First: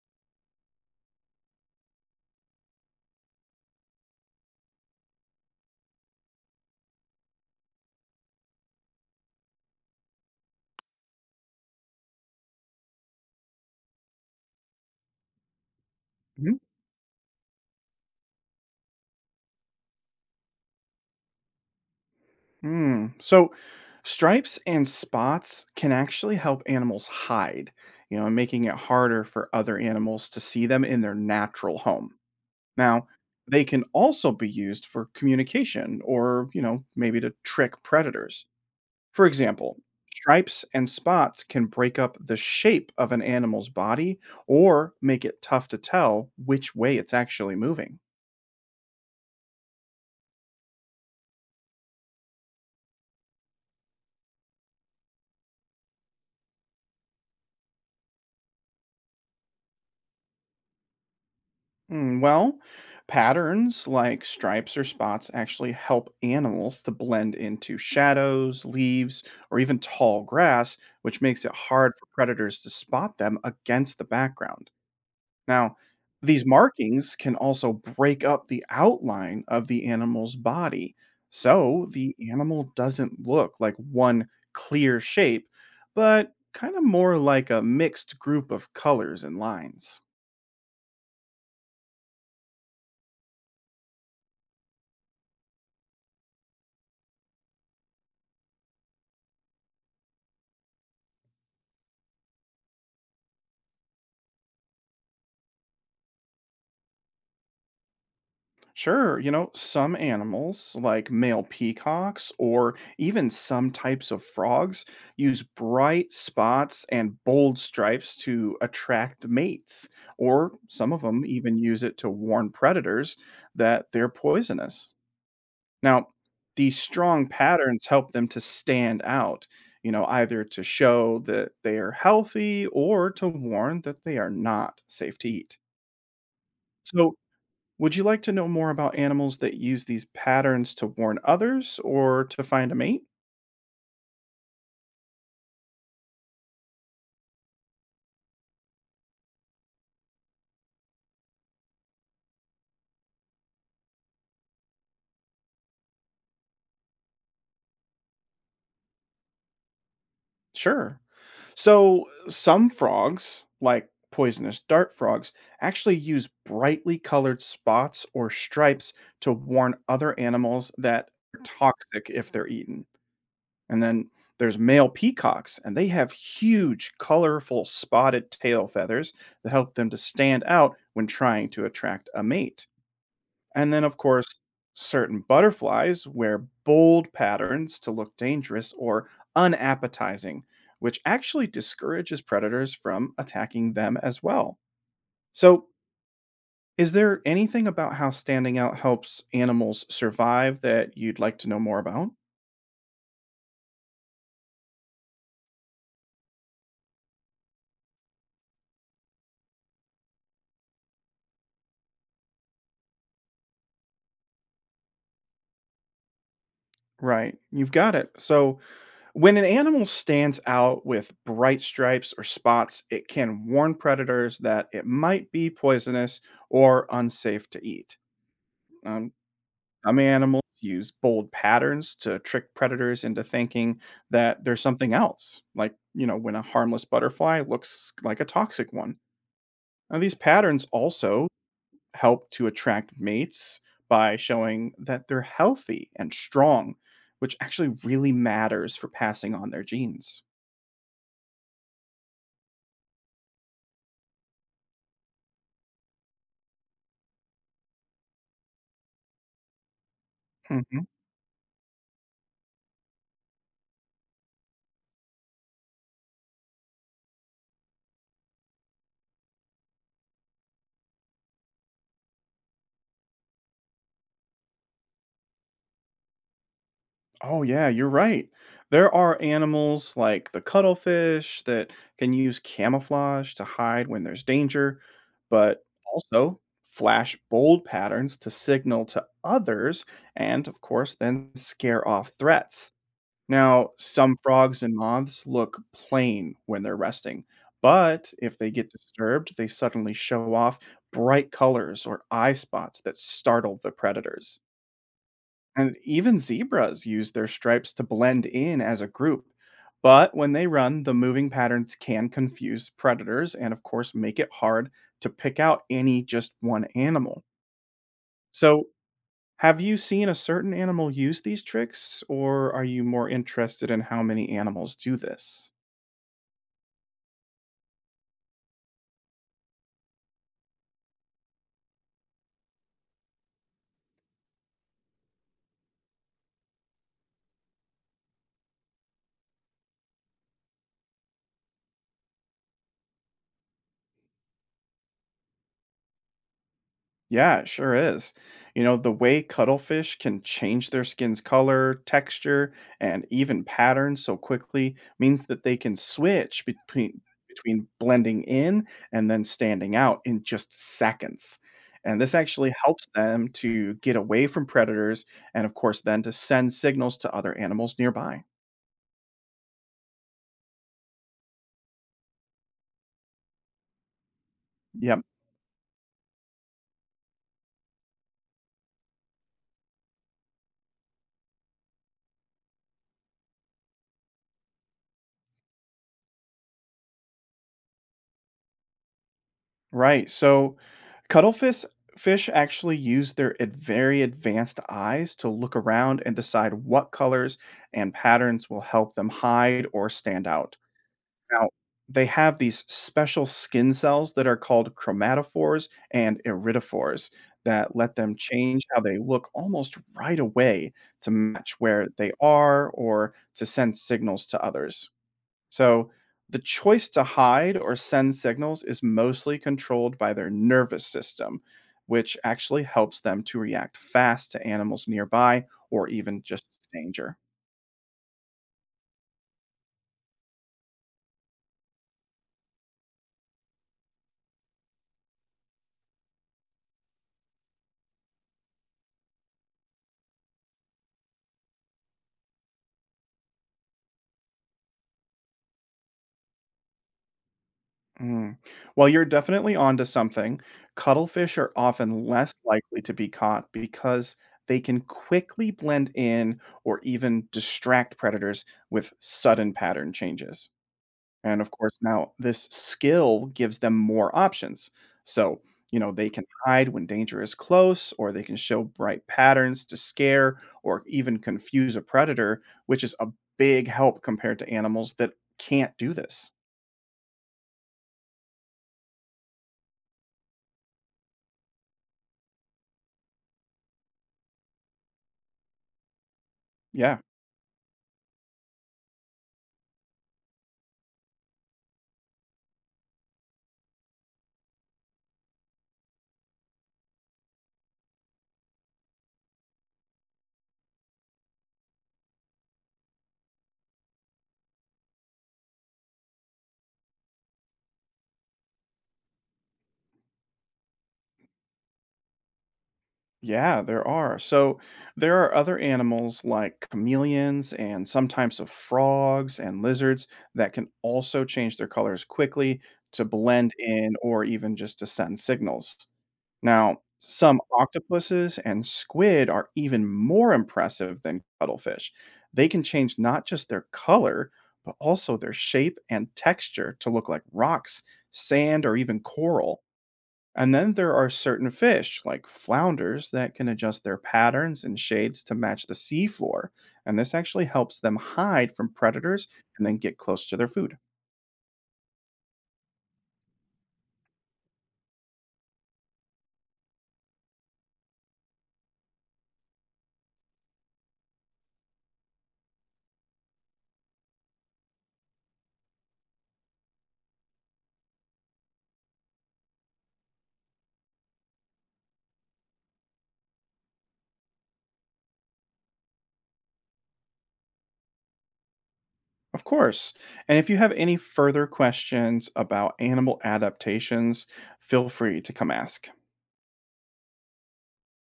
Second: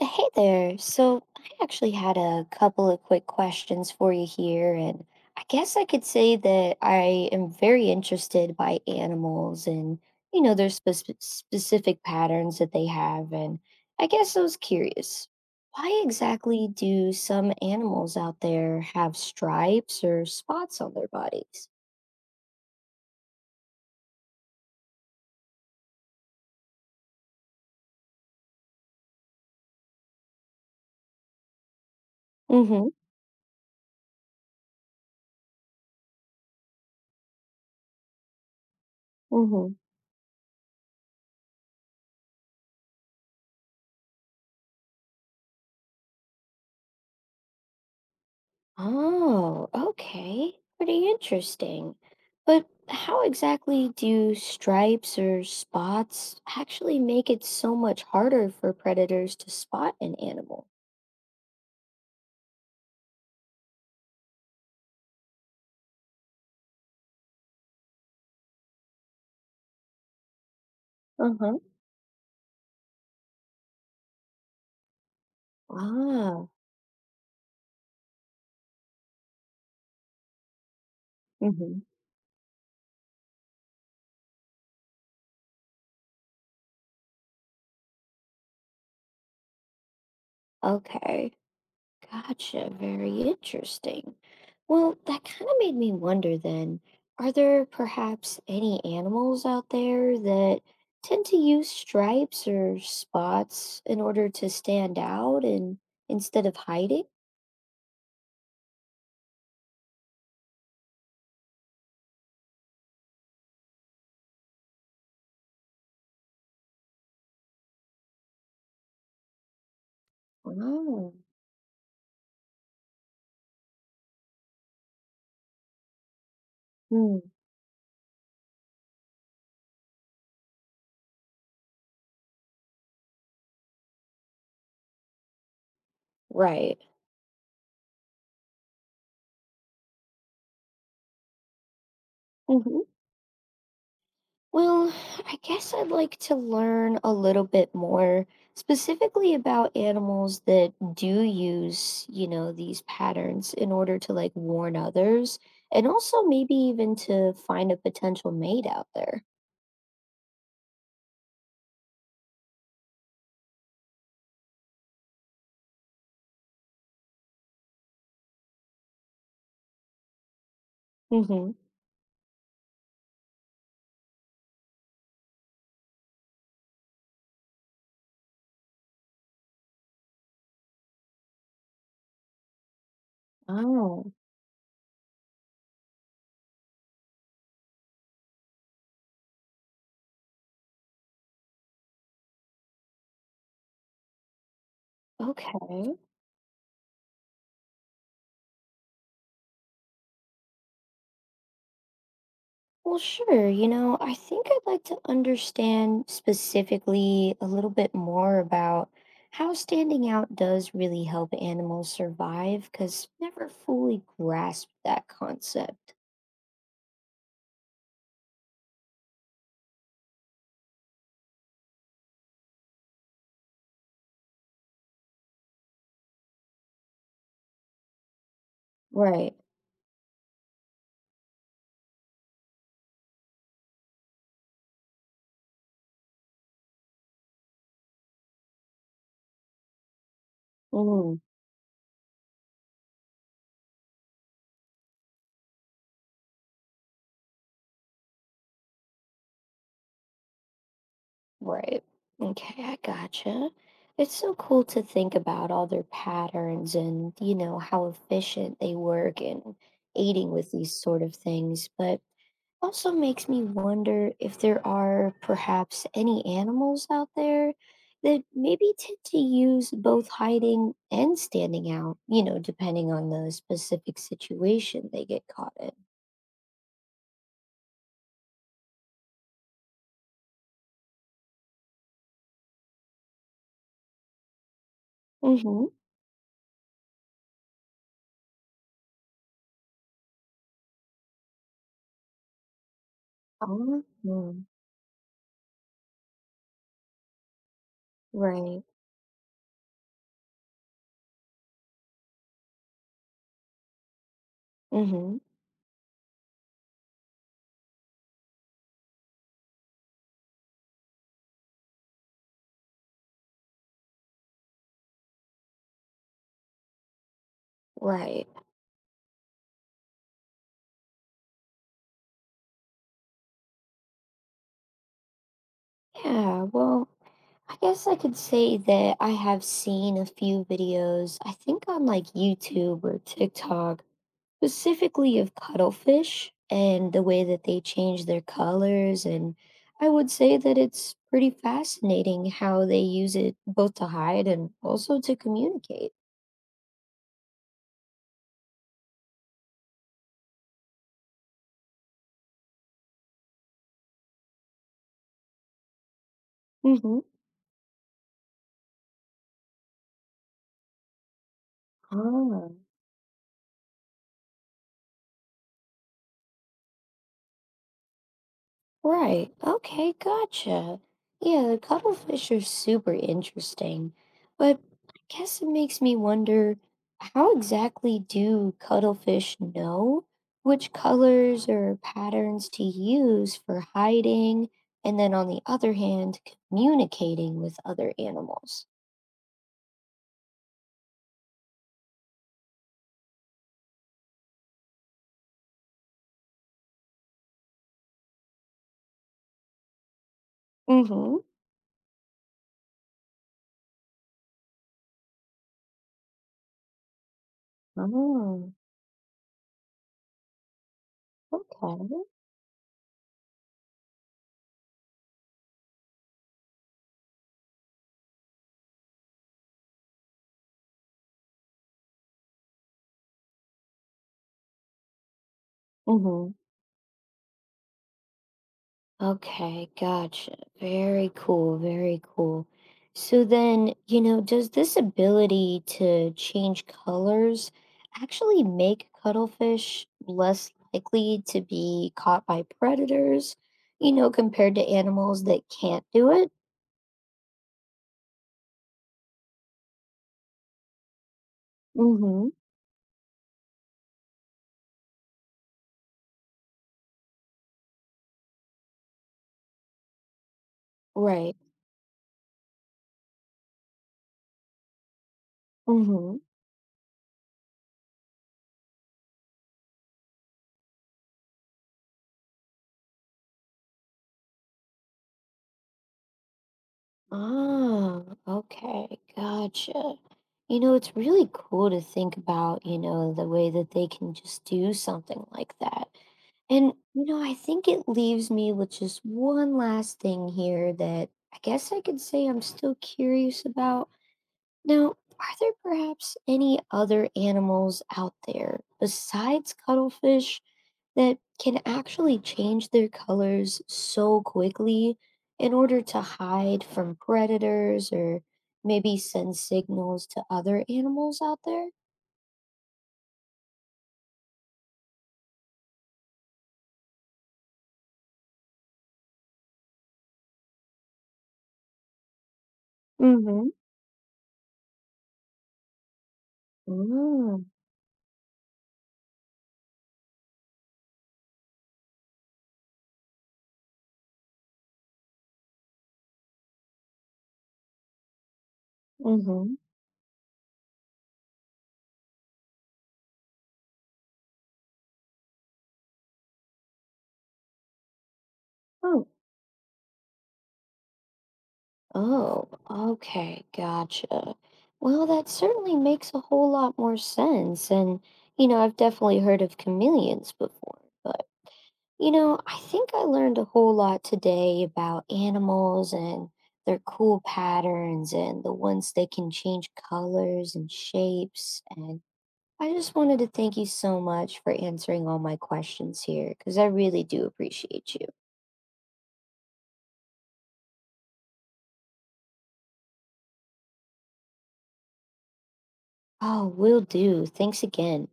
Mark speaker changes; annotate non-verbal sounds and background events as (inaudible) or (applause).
Speaker 1: Hey there. So I actually had a couple of quick questions for you here, and I guess I could say that I am very interested by animals and, their specific patterns that they have, and I guess I was curious, why
Speaker 2: Mhm.
Speaker 1: exactly do some animals out there have stripes or spots on their bodies?
Speaker 2: Mm. So stripes and spots can actually help animals hide, you know, making it harder for other animals to see them in their natural home.
Speaker 1: Mm-hmm.
Speaker 2: Now, they can also be used for communication or, you know, maybe to trick predators. For
Speaker 1: Mm-hmm.
Speaker 2: example, stripes and spots can break up the shape of an animal's body or make it tough to tell which way it's actually moving.
Speaker 1: Oh, okay. Pretty interesting. But how exactly do stripes or spots actually make it so much harder for predators to spot an animal?
Speaker 2: Mm, well, patterns like stripes or spots actually help animals to blend into shadows, leaves, or even tall grass, which
Speaker 1: Uh
Speaker 2: makes it
Speaker 1: huh.
Speaker 2: hard for predators to spot them against the background. Now, these
Speaker 1: Ah,
Speaker 2: markings can also break up the outline of the animal's body,
Speaker 1: hmm,
Speaker 2: so the animal doesn't look like one clear shape, but kind of more like a mixed group of colors and lines.
Speaker 1: okay. Gotcha. Very interesting. Well, that kind of made me wonder then, are there perhaps any animals out there that tend to use stripes or spots in order to stand out and instead of hiding?
Speaker 2: Sure, you know, some animals, like male peacocks or even some types of frogs, use bright spots and bold stripes to attract mates, or some of
Speaker 1: Oh.
Speaker 2: them even use it to warn predators that they're poisonous. Now, these
Speaker 1: Hmm.
Speaker 2: strong patterns help them to stand out, you know, either to show that they are healthy or to warn that they are not safe to eat.
Speaker 1: Right.
Speaker 2: So, would you like to know more about animals that use these patterns to warn others or to find a
Speaker 1: (laughs)
Speaker 2: mate?
Speaker 1: Well, I guess I'd like to learn a little bit more specifically about animals that do use, you know, these patterns in order to like warn others and also maybe even to find a potential mate out there.
Speaker 2: Sure. So, some frogs, like poisonous dart frogs, actually use brightly colored spots or stripes to warn other animals that are
Speaker 1: Mm-hmm.
Speaker 2: toxic if they're eaten. And then there's male peacocks, and they have huge, colorful spotted tail feathers that help them to stand out when trying to attract a mate. And then, of
Speaker 1: Oh,
Speaker 2: course, certain butterflies wear bold patterns to look dangerous or unappetizing, which actually discourages predators from attacking them as well. So,
Speaker 1: okay.
Speaker 2: is there anything about how standing out helps animals survive that you'd like to know more about?
Speaker 1: Well, sure. You know, I think I'd like to understand specifically a little bit more about how standing out does really help animals survive, because never fully grasped that concept.
Speaker 2: Right, you've got it. So, when an animal stands out with bright stripes or spots, it can warn predators that it might be poisonous or unsafe to eat. Um,
Speaker 1: Right.
Speaker 2: Some animals use bold patterns to trick predators into thinking that there's something else, like, you know, when a harmless butterfly looks like a toxic one. Now, these patterns
Speaker 1: Mm,
Speaker 2: also help to attract mates by showing that they're healthy and strong, which actually really matters for passing on their genes.
Speaker 1: right. Okay, I gotcha. It's so cool to think about all their patterns and, you know, how efficient they work in aiding with these
Speaker 2: Mhm.
Speaker 1: sort of things. But also makes me wonder if there are perhaps any animals out there that maybe tend to use both hiding and standing out, you know, depending on the specific situation they get caught in.
Speaker 2: Oh yeah, you're right. There are animals like the cuttlefish that can use camouflage to hide when there's danger,
Speaker 1: Mm-hmm.
Speaker 2: but also flash bold patterns to signal to others and of course then scare off threats. Now, some
Speaker 1: Mm-hmm.
Speaker 2: frogs and moths look plain when they're resting, but if they
Speaker 1: Right.
Speaker 2: get disturbed, they suddenly show off bright colors or eye spots that startle the predators.
Speaker 1: Mm-hmm.
Speaker 2: And even zebras use their stripes to blend in as a group. But when they run, the moving patterns can confuse predators and, of course, make it hard to pick out any just one animal.
Speaker 1: Right.
Speaker 2: So, have you seen a certain animal use these tricks, or are you more interested in how many animals do this?
Speaker 1: Yeah, well, I guess I could say that I have seen a few videos, I think on like YouTube or TikTok specifically of cuttlefish and the way that they change their colors. And I would say that it's pretty fascinating how they use it both to hide and also to communicate.
Speaker 2: Yeah, it sure is. You know, the way cuttlefish can change their skin's color, texture, and even patterns so quickly means that they can switch
Speaker 1: Hmm.
Speaker 2: between blending in and then standing out in just seconds. And this
Speaker 1: Ah.
Speaker 2: actually helps them to get away from predators and of course then to send signals to other animals nearby.
Speaker 1: Right. Okay, gotcha. Yeah, the cuttlefish are super interesting, but
Speaker 2: Yeah.
Speaker 1: I guess it makes me wonder how exactly do cuttlefish know which colors or patterns to use for hiding and then on the other hand, communicating with other animals?
Speaker 2: Right. So cuttlefish fish actually use their very advanced eyes to look around and decide what colors and patterns will help them hide or stand out.
Speaker 1: Mm-hmm.
Speaker 2: Now, they have these special skin cells that are called chromatophores and iridophores that let them
Speaker 1: Oh,
Speaker 2: change how they look almost right away to match where
Speaker 1: okay.
Speaker 2: they are or to send signals to others. So the choice to hide or send signals is mostly controlled by their nervous system, which actually helps them to react fast to animals nearby or even
Speaker 1: Mm-hmm.
Speaker 2: just danger.
Speaker 1: Okay, gotcha. Very cool, very cool. So then, you know, does this ability to change colors actually make cuttlefish less likely to be caught by predators, you know, compared to animals that can't do it?
Speaker 2: Mm. Well, you're definitely onto something. Cuttlefish are often
Speaker 1: Mm-hmm.
Speaker 2: less likely to be caught because they can quickly blend in or even distract predators with sudden pattern changes.
Speaker 1: Right.
Speaker 2: And of course, now this skill gives them more options. So, you know, they
Speaker 1: Mm-hmm.
Speaker 2: can hide when danger is close, or they can show bright patterns to scare or even confuse a predator, which is a big help compared to animals that can't do this.
Speaker 1: Ah, okay, gotcha. You know, it's really cool to think about, you know, the way that they can just do something like that. And,
Speaker 2: Yeah.
Speaker 1: you know, I think it leaves me with just one last thing here that I guess I could say I'm still curious about. Now, are there perhaps any other animals out there besides cuttlefish that can actually change their colors so quickly in order to hide from predators or maybe send signals to other animals out there?
Speaker 2: Yeah, there are. So there are other animals like chameleons and some types of frogs and lizards that can also change their colors quickly to
Speaker 1: Mm
Speaker 2: blend in or even just to send signals. Now, some
Speaker 1: hmm.
Speaker 2: octopuses and squid are even more impressive than cuttlefish. They can change not just their color, but also their shape and texture to look like rocks, sand, or even
Speaker 1: Mm hmm.
Speaker 2: coral. And then there are certain fish, like flounders, that can adjust their patterns and shades to match the seafloor. And this actually helps them hide from
Speaker 1: Oh.
Speaker 2: predators and then get close to their food.
Speaker 1: Oh, okay, gotcha. Well, that certainly makes a whole lot more sense. And, you know, I've definitely heard of chameleons before, but, you know, I think I learned a whole lot today about animals and their cool patterns and the ones they can change colors and shapes. And I just wanted to thank you so much for answering all my questions here, because I really do appreciate you.
Speaker 2: Of course. And if you have any further questions about animal adaptations, feel free to come ask.
Speaker 1: Oh, will do. Thanks again.